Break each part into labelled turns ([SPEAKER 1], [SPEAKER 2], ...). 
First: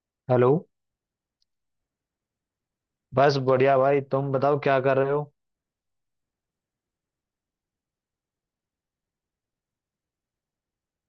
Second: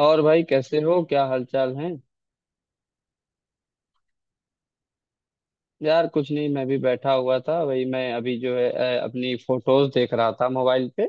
[SPEAKER 1] और भाई
[SPEAKER 2] हेलो।
[SPEAKER 1] कैसे हो क्या हालचाल है।
[SPEAKER 2] बस बढ़िया भाई, तुम बताओ क्या कर रहे हो?
[SPEAKER 1] यार कुछ नहीं मैं भी बैठा हुआ था वही मैं अभी जो है अपनी फोटोज देख रहा था मोबाइल पे।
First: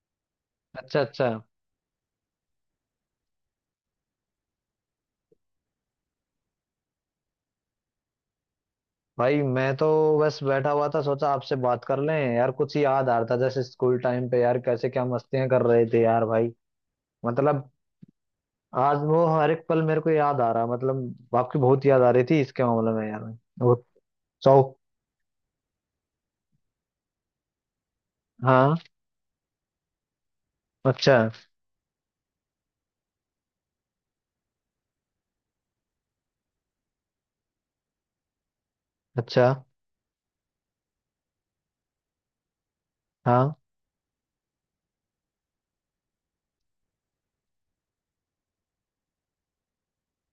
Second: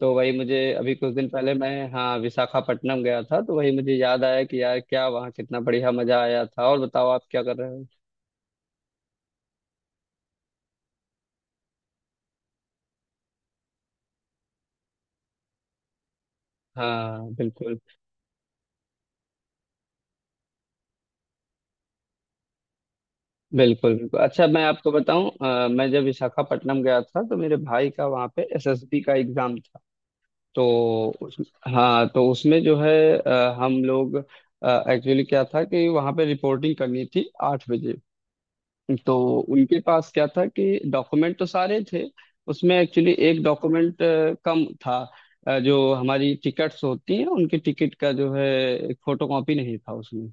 [SPEAKER 1] तो वही मुझे अभी
[SPEAKER 2] अच्छा
[SPEAKER 1] कुछ दिन
[SPEAKER 2] अच्छा।
[SPEAKER 1] पहले मैं हाँ विशाखापट्टनम गया था तो वही मुझे याद आया कि यार क्या वहाँ कितना बढ़िया मजा आया था। और बताओ आप क्या कर रहे हो।
[SPEAKER 2] भाई मैं तो बस बैठा हुआ था, सोचा आपसे बात कर लें यार। कुछ याद आ रहा था, जैसे स्कूल टाइम पे यार, कैसे क्या मस्तियां कर रहे थे यार भाई।
[SPEAKER 1] हाँ
[SPEAKER 2] मतलब
[SPEAKER 1] बिल्कुल।
[SPEAKER 2] आज वो हर एक पल मेरे को याद आ रहा, मतलब आपकी बहुत याद आ रही थी इसके मामले में यार। वो।
[SPEAKER 1] बिल्कुल बिल्कुल अच्छा
[SPEAKER 2] सौ।
[SPEAKER 1] मैं आपको बताऊं मैं जब विशाखापट्टनम गया था तो मेरे भाई का वहाँ पे
[SPEAKER 2] हाँ।
[SPEAKER 1] एसएसबी का एग्जाम था। तो
[SPEAKER 2] अच्छा
[SPEAKER 1] हाँ तो उसमें जो है हम लोग एक्चुअली क्या था कि वहाँ पे रिपोर्टिंग करनी थी 8 बजे। तो
[SPEAKER 2] अच्छा।
[SPEAKER 1] उनके पास क्या था कि डॉक्यूमेंट तो सारे थे उसमें एक्चुअली एक
[SPEAKER 2] हाँ।
[SPEAKER 1] डॉक्यूमेंट कम था। जो हमारी टिकट्स होती हैं उनकी टिकट का जो है फोटो कॉपी नहीं था उसमें।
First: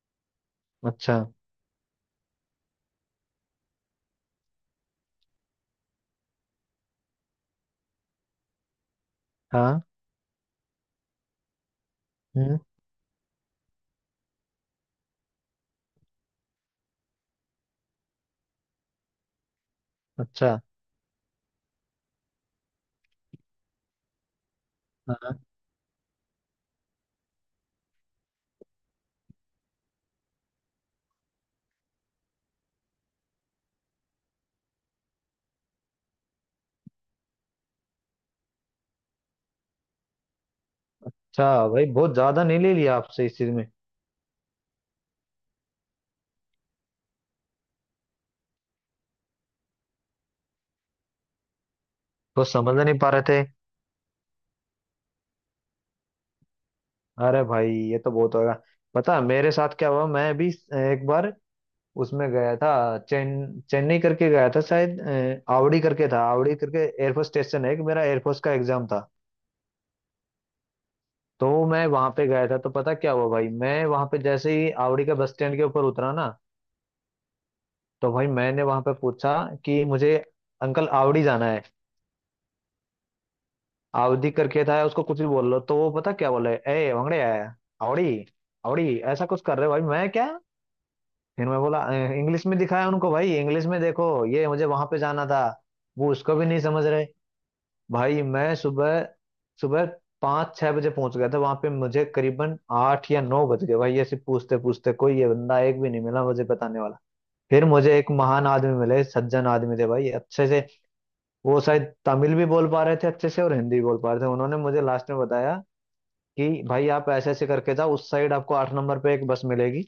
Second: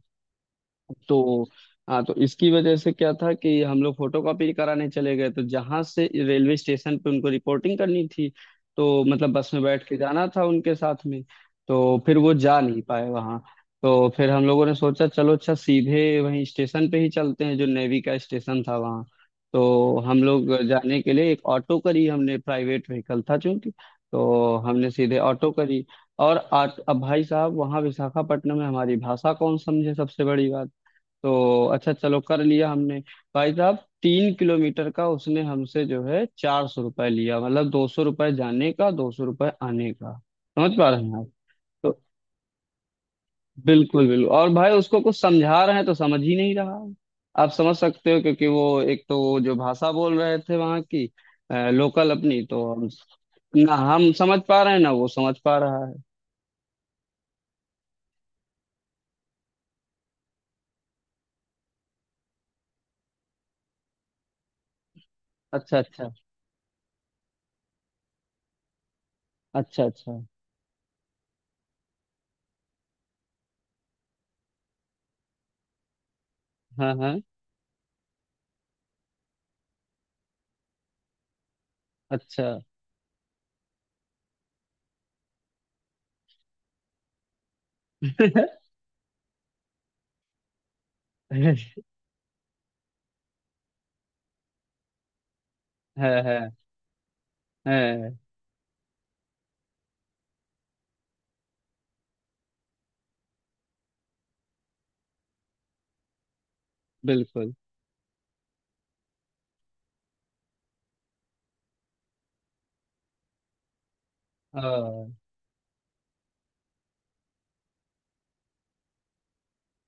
[SPEAKER 2] अच्छा।
[SPEAKER 1] तो हाँ तो इसकी वजह से क्या था कि हम लोग फोटोकॉपी कराने चले गए तो जहां से रेलवे स्टेशन पे उनको रिपोर्टिंग करनी थी। तो मतलब बस में
[SPEAKER 2] हाँ।
[SPEAKER 1] बैठ के जाना था उनके साथ में। तो फिर वो
[SPEAKER 2] हम्म।
[SPEAKER 1] जा नहीं पाए वहां। तो फिर हम लोगों ने सोचा चलो अच्छा सीधे वहीं स्टेशन पे ही चलते हैं जो नेवी का स्टेशन था वहाँ। तो हम लोग
[SPEAKER 2] अच्छा।
[SPEAKER 1] जाने के लिए एक ऑटो करी हमने प्राइवेट व्हीकल था चूंकि। तो हमने सीधे
[SPEAKER 2] हाँ।
[SPEAKER 1] ऑटो करी। और अब भाई साहब वहाँ विशाखापट्टनम में हमारी भाषा कौन समझे सबसे बड़ी बात। तो अच्छा चलो कर लिया हमने। भाई साहब 3 किलोमीटर का उसने हमसे जो है 400 रुपये लिया मतलब 200 रुपये जाने का 200 रुपये आने का। समझ पा रहे हैं आप।
[SPEAKER 2] अच्छा भाई,
[SPEAKER 1] तो
[SPEAKER 2] बहुत ज्यादा नहीं ले लिया आपसे इस चीज में।
[SPEAKER 1] बिल्कुल बिल्कुल और भाई उसको कुछ समझा रहे हैं तो समझ ही नहीं रहा है। आप समझ सकते हो क्योंकि वो एक तो वो जो भाषा बोल रहे थे वहाँ की लोकल अपनी
[SPEAKER 2] कुछ
[SPEAKER 1] तो
[SPEAKER 2] समझ
[SPEAKER 1] हम
[SPEAKER 2] नहीं पा रहे थे।
[SPEAKER 1] ना हम समझ पा रहे हैं ना वो समझ पा रहा है।
[SPEAKER 2] अरे भाई, ये तो बहुत होगा। पता है, मेरे साथ क्या हुआ? मैं भी एक बार उसमें गया था। चेन्नई करके गया था, शायद
[SPEAKER 1] अच्छा
[SPEAKER 2] आवड़ी करके
[SPEAKER 1] अच्छा।
[SPEAKER 2] था, आवड़ी करके। एयरफोर्स स्टेशन है कि मेरा एयरफोर्स का एग्जाम था।
[SPEAKER 1] अच्छा अच्छा।
[SPEAKER 2] तो मैं वहां पे गया था, तो पता क्या हुआ भाई, मैं वहां पे जैसे ही आवड़ी के बस स्टैंड के ऊपर उतरा ना,
[SPEAKER 1] हाँ हाँ।
[SPEAKER 2] तो भाई मैंने वहां पे पूछा कि मुझे, अंकल आवड़ी जाना है।
[SPEAKER 1] अच्छा।
[SPEAKER 2] आवड़ी करके था, उसको कुछ भी बोल लो, तो वो पता क्या बोले, ए वंगड़े आया आवड़ी। आवड़ी ऐसा कुछ कर रहे हो भाई, मैं क्या, फिर
[SPEAKER 1] है।
[SPEAKER 2] मैं बोला, इंग्लिश में दिखाया उनको भाई, इंग्लिश में देखो ये मुझे वहां पे जाना था। वो उसको भी
[SPEAKER 1] है।
[SPEAKER 2] नहीं समझ रहे।
[SPEAKER 1] है
[SPEAKER 2] भाई मैं सुबह सुबह 5 6 बजे पहुंच गया था वहां पे, मुझे करीबन 8 या 9 बज गए भाई, ऐसे पूछते पूछते कोई ये बंदा एक भी नहीं मिला मुझे बताने वाला।
[SPEAKER 1] बिल्कुल।
[SPEAKER 2] फिर मुझे एक महान आदमी मिले, सज्जन आदमी थे भाई, अच्छे से वो शायद तमिल भी बोल पा रहे थे अच्छे से और हिंदी भी बोल पा रहे थे। उन्होंने मुझे लास्ट
[SPEAKER 1] हाँ
[SPEAKER 2] में बताया कि भाई आप ऐसे ऐसे करके जाओ उस साइड, आपको 8 नंबर पे एक बस मिलेगी।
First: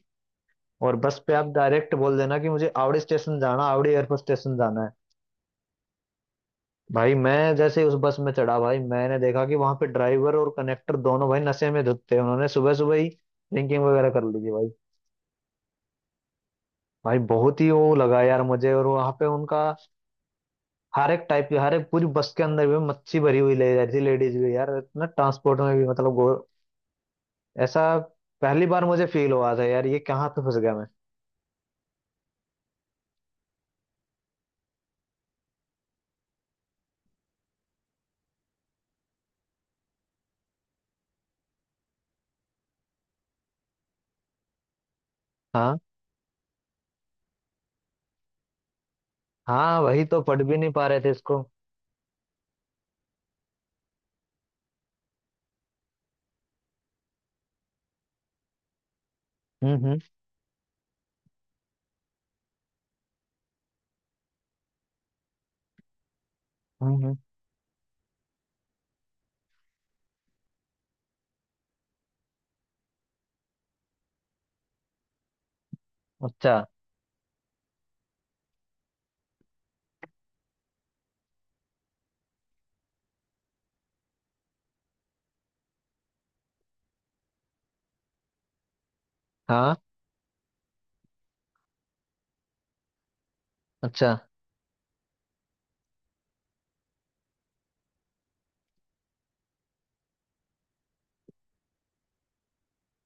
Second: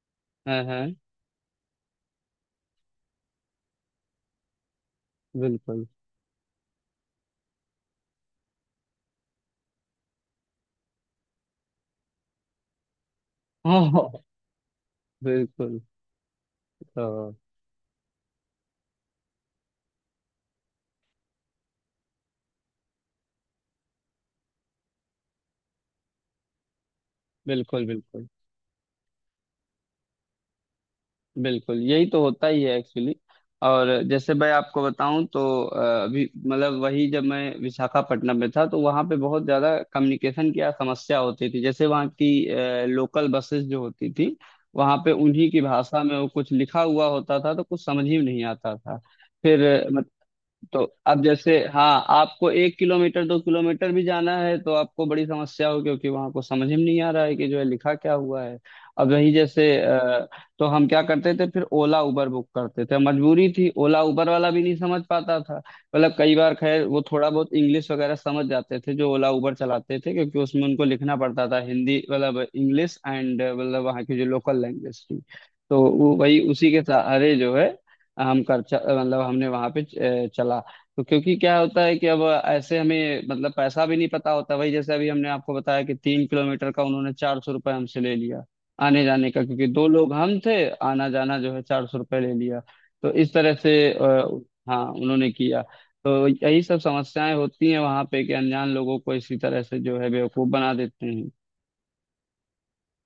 [SPEAKER 1] हाँ हाँ।
[SPEAKER 2] और बस पे आप डायरेक्ट बोल देना कि मुझे आवड़ी स्टेशन जाना, आवड़ी एयरफोर्स स्टेशन जाना है।
[SPEAKER 1] बिल्कुल।
[SPEAKER 2] भाई मैं जैसे ही उस बस में चढ़ा, भाई मैंने देखा कि वहां पे ड्राइवर और कनेक्टर दोनों भाई नशे में धुत थे, उन्होंने सुबह सुबह ही ड्रिंकिंग वगैरह
[SPEAKER 1] हाँ।
[SPEAKER 2] कर ली थी भाई।
[SPEAKER 1] बिल्कुल।
[SPEAKER 2] भाई
[SPEAKER 1] हाँ
[SPEAKER 2] बहुत ही वो लगा यार मुझे, और वहां पे उनका हर एक टाइप की, हर एक पूरी बस के अंदर भी मच्छी भरी हुई ले जा रही थी, लेडीज भी यार, इतना ट्रांसपोर्ट में भी मतलब ऐसा
[SPEAKER 1] बिल्कुल बिल्कुल।
[SPEAKER 2] पहली बार मुझे फील हुआ था यार, ये कहाँ पे फंस गया मैं।
[SPEAKER 1] बिल्कुल यही तो होता ही है एक्चुअली। और जैसे मैं आपको बताऊं तो अभी मतलब वही जब मैं विशाखापट्टनम में था तो वहाँ पे बहुत ज़्यादा कम्युनिकेशन की समस्या होती थी जैसे वहाँ की लोकल बसेस जो होती थी वहाँ पे उन्हीं की
[SPEAKER 2] हाँ
[SPEAKER 1] भाषा में वो कुछ लिखा हुआ होता था तो कुछ समझ ही नहीं आता था। फिर
[SPEAKER 2] हाँ, वही तो पढ़ भी नहीं
[SPEAKER 1] तो
[SPEAKER 2] पा रहे थे
[SPEAKER 1] अब
[SPEAKER 2] इसको।
[SPEAKER 1] जैसे हाँ आपको 1 किलोमीटर 2 किलोमीटर भी जाना है तो आपको बड़ी समस्या हो क्योंकि वहां को समझ ही नहीं आ रहा है कि जो है लिखा क्या हुआ है। अब वही जैसे
[SPEAKER 2] हम्म हम्म
[SPEAKER 1] तो हम क्या करते थे फिर ओला उबर बुक करते थे मजबूरी थी ओला उबर वाला भी नहीं समझ पाता था। मतलब कई बार खैर
[SPEAKER 2] हम्म
[SPEAKER 1] वो
[SPEAKER 2] हम्म।
[SPEAKER 1] थोड़ा बहुत इंग्लिश वगैरह समझ जाते थे जो ओला उबर चलाते थे क्योंकि उसमें उनको लिखना पड़ता था हिंदी मतलब इंग्लिश एंड मतलब वहाँ की जो लोकल लैंग्वेज थी। तो वो वही
[SPEAKER 2] अच्छा।
[SPEAKER 1] उसी के सहारे जो है हम कर मतलब हमने वहां पे चला। तो क्योंकि क्या होता है कि अब ऐसे हमें मतलब पैसा भी नहीं पता होता भाई जैसे अभी हमने आपको बताया कि 3 किलोमीटर का उन्होंने 400 रुपये हमसे ले लिया आने जाने का क्योंकि
[SPEAKER 2] हाँ।
[SPEAKER 1] दो लोग हम थे आना जाना जो है 400 रुपये ले लिया। तो इस तरह से
[SPEAKER 2] अच्छा
[SPEAKER 1] हाँ उन्होंने किया। तो यही सब समस्याएं होती हैं वहां पे कि अनजान लोगों को इसी तरह से जो है बेवकूफ बना देते हैं।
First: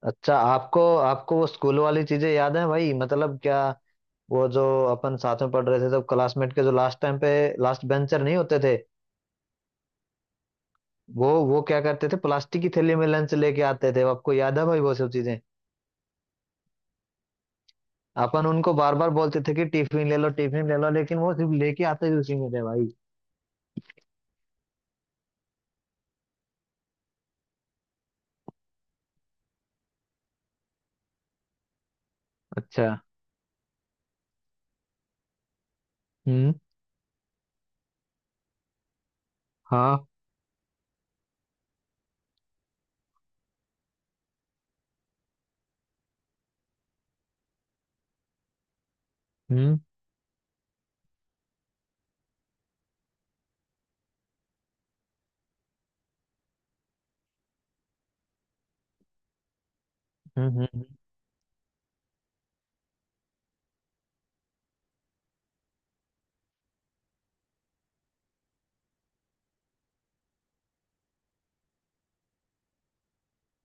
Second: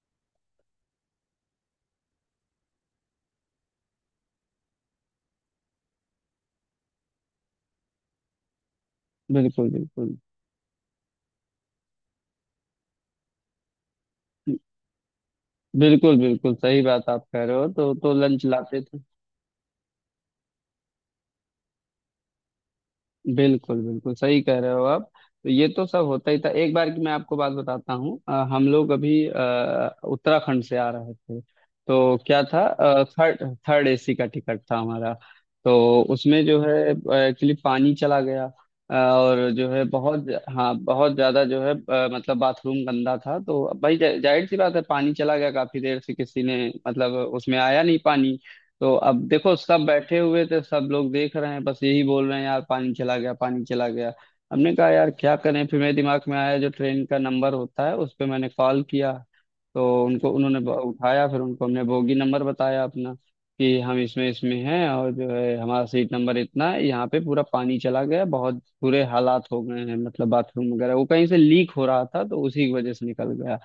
[SPEAKER 2] अच्छा। आपको आपको वो स्कूल वाली चीजें याद हैं भाई, मतलब क्या, वो जो अपन साथ में पढ़ रहे थे तब क्लासमेट के, जो लास्ट टाइम पे लास्ट बेंचर नहीं होते थे,
[SPEAKER 1] बिल्कुल बिल्कुल।
[SPEAKER 2] वो क्या करते थे, प्लास्टिक की थैली में लंच लेके आते थे, आपको याद है भाई वो सब चीजें?
[SPEAKER 1] बिल्कुल बिल्कुल सही बात आप कह रहे हो तो लंच
[SPEAKER 2] अपन उनको
[SPEAKER 1] लाते
[SPEAKER 2] बार
[SPEAKER 1] थे।
[SPEAKER 2] बार बोलते थे कि टिफिन ले लो टिफिन ले लो, लेकिन वो सिर्फ लेके आते ही उसी में थे भाई।
[SPEAKER 1] बिल्कुल बिल्कुल सही कह रहे हो आप। तो ये तो सब होता ही था एक बार की मैं आपको बात बताता हूँ हम लोग अभी उत्तराखंड से आ रहे थे। तो क्या था
[SPEAKER 2] अच्छा।
[SPEAKER 1] थर्ड थर्ड एसी का टिकट था हमारा। तो उसमें
[SPEAKER 2] हम्म।
[SPEAKER 1] जो है एक्चुअली पानी चला गया। और जो है
[SPEAKER 2] हाँ।
[SPEAKER 1] बहुत हाँ बहुत ज्यादा जो है मतलब बाथरूम गंदा था तो भाई जाहिर सी बात है पानी चला गया काफी देर से किसी ने मतलब उसमें आया नहीं पानी। तो अब देखो
[SPEAKER 2] हम्म
[SPEAKER 1] सब बैठे हुए थे सब लोग देख रहे हैं बस यही बोल रहे हैं यार पानी चला गया पानी चला गया। हमने कहा यार क्या करें फिर मेरे दिमाग में आया जो ट्रेन का नंबर होता है उस पर मैंने कॉल किया। तो उनको
[SPEAKER 2] हम्म
[SPEAKER 1] उन्होंने
[SPEAKER 2] हम्म हम्म।
[SPEAKER 1] उठाया फिर उनको हमने बोगी नंबर बताया अपना कि हम इसमें इसमें हैं और जो है हमारा सीट नंबर इतना है यहाँ पे पूरा पानी चला गया बहुत बुरे हालात हो गए हैं मतलब बाथरूम वगैरह वो कहीं से लीक हो रहा था तो उसी की वजह से निकल गया।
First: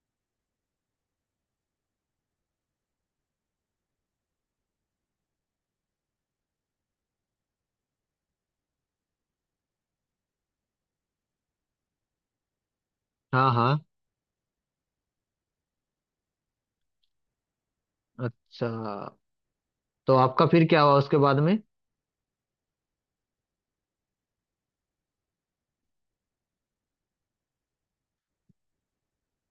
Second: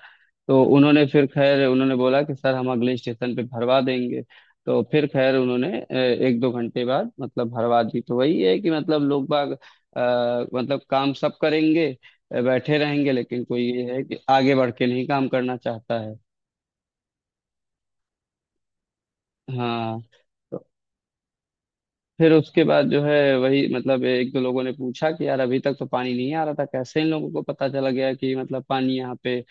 [SPEAKER 1] तो उन्होंने फिर खैर उन्होंने बोला कि सर हम अगले स्टेशन पे भरवा देंगे। तो फिर खैर उन्होंने एक दो घंटे बाद मतलब भरवा दी तो वही है कि मतलब लोग बाग मतलब काम सब करेंगे बैठे रहेंगे लेकिन
[SPEAKER 2] हाँ
[SPEAKER 1] कोई
[SPEAKER 2] हाँ।
[SPEAKER 1] ये है कि आगे बढ़ के नहीं काम करना चाहता है।
[SPEAKER 2] अच्छा,
[SPEAKER 1] हाँ
[SPEAKER 2] तो आपका
[SPEAKER 1] तो
[SPEAKER 2] फिर क्या हुआ उसके बाद में?
[SPEAKER 1] फिर उसके बाद जो है वही मतलब एक दो लोगों ने पूछा कि यार अभी तक तो पानी नहीं आ रहा था कैसे इन लोगों को पता चला गया कि मतलब पानी यहाँ पे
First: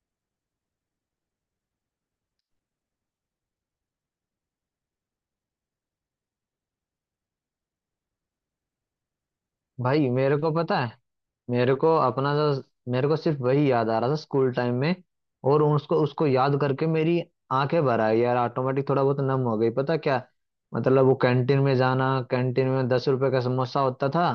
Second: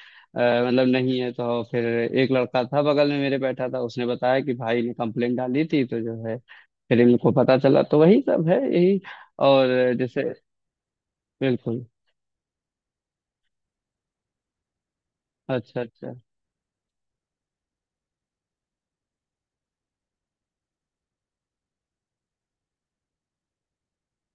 [SPEAKER 1] मतलब नहीं है तो फिर एक लड़का था बगल में मेरे बैठा था उसने बताया कि भाई ने कंप्लेंट डाली थी तो जो है फिर इनको पता चला तो वही सब है यही और
[SPEAKER 2] भाई
[SPEAKER 1] जैसे
[SPEAKER 2] मेरे को पता है, मेरे
[SPEAKER 1] बिल्कुल।
[SPEAKER 2] को अपना जो मेरे को सिर्फ वही याद आ रहा था स्कूल टाइम में, और
[SPEAKER 1] अच्छा
[SPEAKER 2] उसको
[SPEAKER 1] अच्छा।
[SPEAKER 2] उसको याद करके मेरी आंखें भर आई यार, ऑटोमेटिक थोड़ा बहुत नम हो गई, पता क्या। मतलब वो कैंटीन में जाना, कैंटीन में 10 रुपए का समोसा होता था,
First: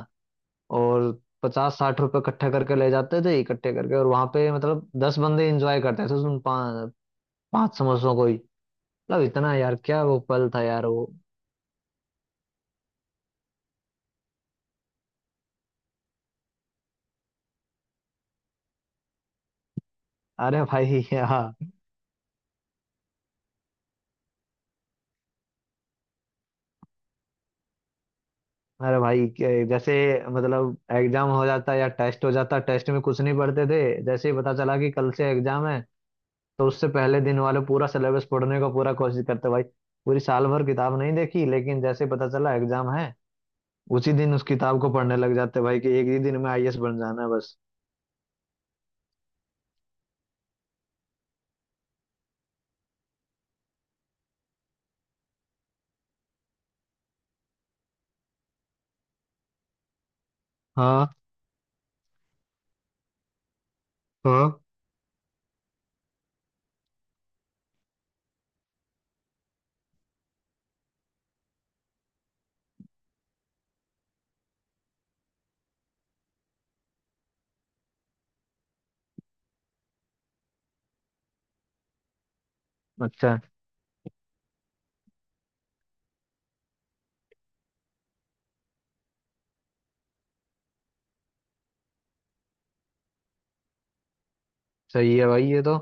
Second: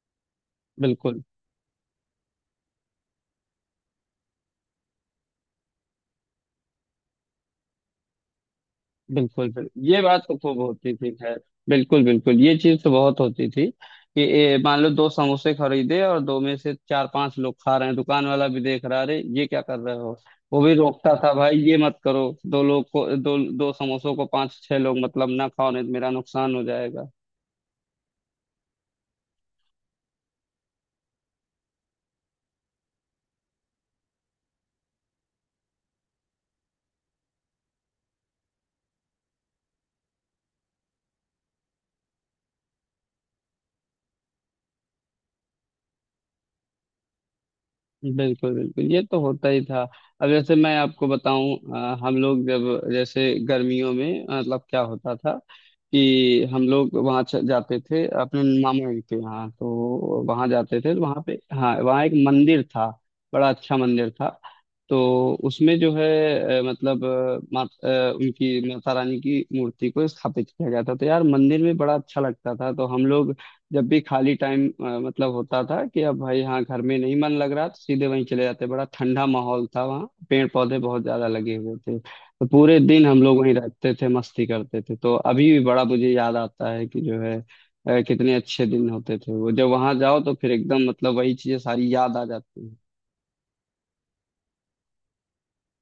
[SPEAKER 2] और
[SPEAKER 1] बिल्कुल
[SPEAKER 2] 50 60 रुपए इकट्ठे करके ले जाते थे इकट्ठे करके, और वहां पे मतलब 10 बंदे एंजॉय करते थे उन 5 5 समोसों को ही। मतलब
[SPEAKER 1] बिल्कुल।
[SPEAKER 2] इतना यार,
[SPEAKER 1] बिल्कुल ये
[SPEAKER 2] क्या वो
[SPEAKER 1] बात तो
[SPEAKER 2] पल
[SPEAKER 1] खूब
[SPEAKER 2] था यार
[SPEAKER 1] होती
[SPEAKER 2] वो।
[SPEAKER 1] थी खैर। बिल्कुल बिल्कुल ये चीज तो बहुत होती थी कि मान लो दो समोसे खरीदे और दो में से चार पांच लोग खा रहे हैं दुकान वाला भी देख रहा अरे ये क्या कर रहे हो। वो
[SPEAKER 2] अरे
[SPEAKER 1] भी
[SPEAKER 2] भाई
[SPEAKER 1] रोकता था भाई
[SPEAKER 2] यार।
[SPEAKER 1] ये मत करो दो लोग को दो दो समोसों को पांच छह लोग मतलब ना खाओ नहीं तो मेरा नुकसान हो जाएगा।
[SPEAKER 2] अरे भाई जैसे, मतलब एग्जाम हो जाता या टेस्ट हो जाता, टेस्ट में कुछ नहीं पढ़ते थे। जैसे ही पता चला कि कल से एग्जाम है, तो उससे पहले दिन वाले पूरा सिलेबस पढ़ने का पूरा कोशिश करते भाई। पूरी साल भर किताब नहीं देखी, लेकिन जैसे ही पता चला एग्जाम है, उसी दिन उस किताब को पढ़ने लग जाते भाई कि एक ही दिन में आईएएस बन जाना है बस।
[SPEAKER 1] बिल्कुल बिल्कुल ये तो होता ही था। अब जैसे मैं आपको बताऊं हम लोग जब जैसे गर्मियों में मतलब क्या होता था कि हम लोग वहाँ जाते थे अपने मामा जी के यहाँ। तो वहाँ जाते थे तो
[SPEAKER 2] हाँ
[SPEAKER 1] वहाँ पे हाँ वहाँ एक मंदिर था बड़ा अच्छा मंदिर था।
[SPEAKER 2] हाँ।
[SPEAKER 1] तो उसमें जो है मतलब उनकी माता रानी की मूर्ति को स्थापित किया गया था तो यार मंदिर में बड़ा अच्छा लगता था। तो हम लोग जब भी खाली टाइम मतलब होता था कि अब भाई हाँ घर में नहीं मन लग रहा तो सीधे वहीं चले जाते बड़ा ठंडा माहौल था वहाँ पेड़ पौधे बहुत ज्यादा लगे हुए थे तो पूरे दिन हम लोग
[SPEAKER 2] अच्छा,
[SPEAKER 1] वहीं रहते थे मस्ती करते थे। तो अभी भी बड़ा मुझे याद आता है कि जो है कितने अच्छे दिन होते थे वो जब वहां जाओ तो फिर एकदम मतलब वही चीजें सारी याद आ जाती
[SPEAKER 2] सही है भाई ये तो।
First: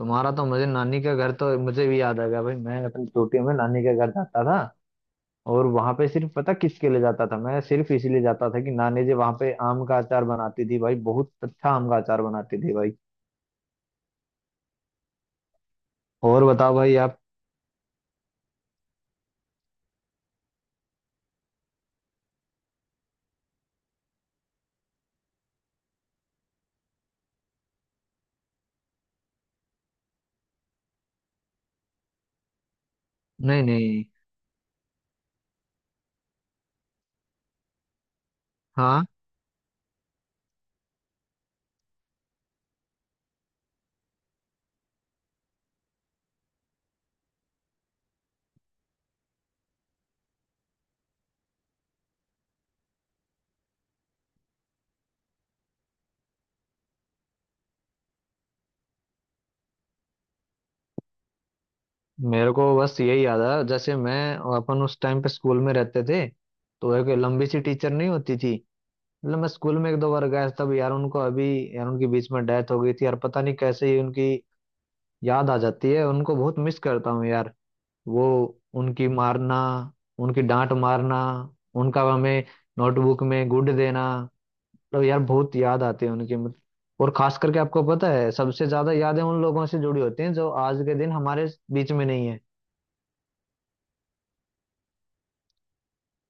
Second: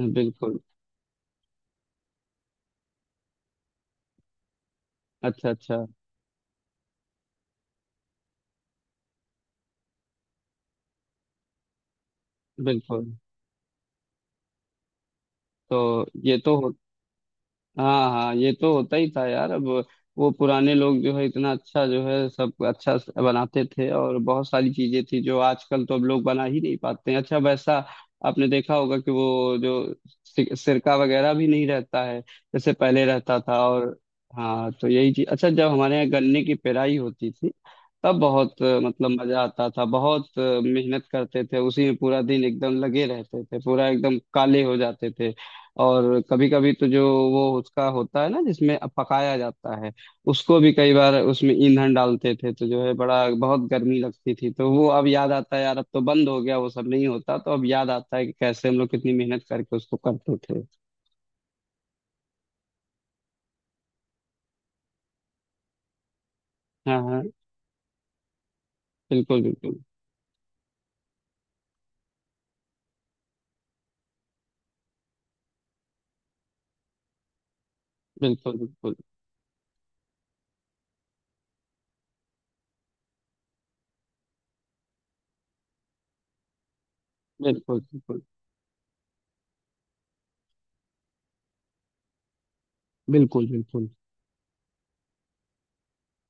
[SPEAKER 1] हैं
[SPEAKER 2] तुम्हारा तो,
[SPEAKER 1] बिल्कुल।
[SPEAKER 2] मुझे नानी का घर तो मुझे भी याद आ गया भाई, मैं अपनी छोटी में नानी के घर जाता था।
[SPEAKER 1] अच्छा
[SPEAKER 2] और
[SPEAKER 1] अच्छा।
[SPEAKER 2] वहां पे सिर्फ पता किसके लिए जाता था मैं? सिर्फ इसीलिए जाता था कि नानी जी वहां पे आम का अचार बनाती थी भाई, बहुत अच्छा आम का अचार बनाती थी भाई।
[SPEAKER 1] बिल्कुल तो ये
[SPEAKER 2] और
[SPEAKER 1] तो
[SPEAKER 2] बताओ भाई आप।
[SPEAKER 1] हाँ हाँ ये तो होता ही था यार अब वो पुराने लोग जो है इतना अच्छा जो है सब अच्छा बनाते थे और बहुत सारी चीजें थी जो आजकल तो अब लोग बना ही नहीं पाते हैं अच्छा वैसा। आपने देखा होगा कि वो जो सिरका वगैरह भी नहीं रहता है जैसे पहले रहता था।
[SPEAKER 2] नहीं
[SPEAKER 1] और
[SPEAKER 2] नहीं।
[SPEAKER 1] हाँ तो यही चीज अच्छा जब हमारे यहाँ गन्ने की पेराई होती थी तब बहुत
[SPEAKER 2] हाँ।
[SPEAKER 1] मतलब मजा आता था बहुत मेहनत करते थे उसी में पूरा दिन एकदम लगे रहते थे पूरा एकदम काले हो जाते थे। और कभी कभी तो जो वो उसका होता है ना जिसमें पकाया जाता है उसको भी कई बार उसमें ईंधन डालते थे तो जो है बड़ा बहुत गर्मी लगती थी। तो वो अब याद आता है यार अब तो बंद हो गया वो सब नहीं होता तो अब याद आता है कि कैसे हम लोग कितनी मेहनत करके उसको करते थे।
[SPEAKER 2] मेरे को बस यही याद आया, जैसे मैं, अपन उस टाइम पे स्कूल में रहते थे, तो
[SPEAKER 1] हाँ
[SPEAKER 2] एक
[SPEAKER 1] हाँ
[SPEAKER 2] लंबी सी टीचर नहीं होती थी, मतलब
[SPEAKER 1] बिल्कुल
[SPEAKER 2] मैं
[SPEAKER 1] बिल्कुल।
[SPEAKER 2] स्कूल में एक दो बार गया तब यार उनको अभी, यार उनकी बीच में डेथ हो गई थी यार, पता नहीं कैसे ही उनकी याद आ जाती है, उनको बहुत मिस करता हूँ यार, वो
[SPEAKER 1] बिल्कुल बिल्कुल।
[SPEAKER 2] उनकी मारना, उनकी डांट मारना, उनका हमें नोटबुक में गुड देना, तो यार बहुत याद आती है उनकी और खास करके
[SPEAKER 1] बिल्कुल
[SPEAKER 2] आपको पता
[SPEAKER 1] बिल्कुल
[SPEAKER 2] है, सबसे ज्यादा यादें उन लोगों से जुड़ी होती हैं जो आज के दिन हमारे बीच में नहीं है,
[SPEAKER 1] बिल्कुल बिल्कुल।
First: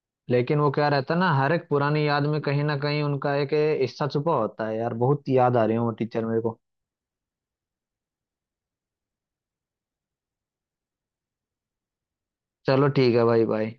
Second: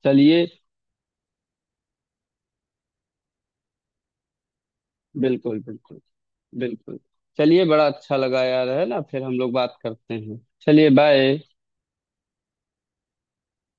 [SPEAKER 1] चलिए
[SPEAKER 2] लेकिन वो क्या रहता है ना, हर एक पुरानी याद में कहीं ना कहीं उनका एक हिस्सा छुपा होता है यार, बहुत याद
[SPEAKER 1] बिल्कुल
[SPEAKER 2] आ रही है वो
[SPEAKER 1] बिल्कुल
[SPEAKER 2] टीचर मेरे को।
[SPEAKER 1] बिल्कुल। चलिए बड़ा अच्छा लगा यार है ना फिर हम लोग बात करते हैं। चलिए बाय।
[SPEAKER 2] चलो ठीक है भाई भाई।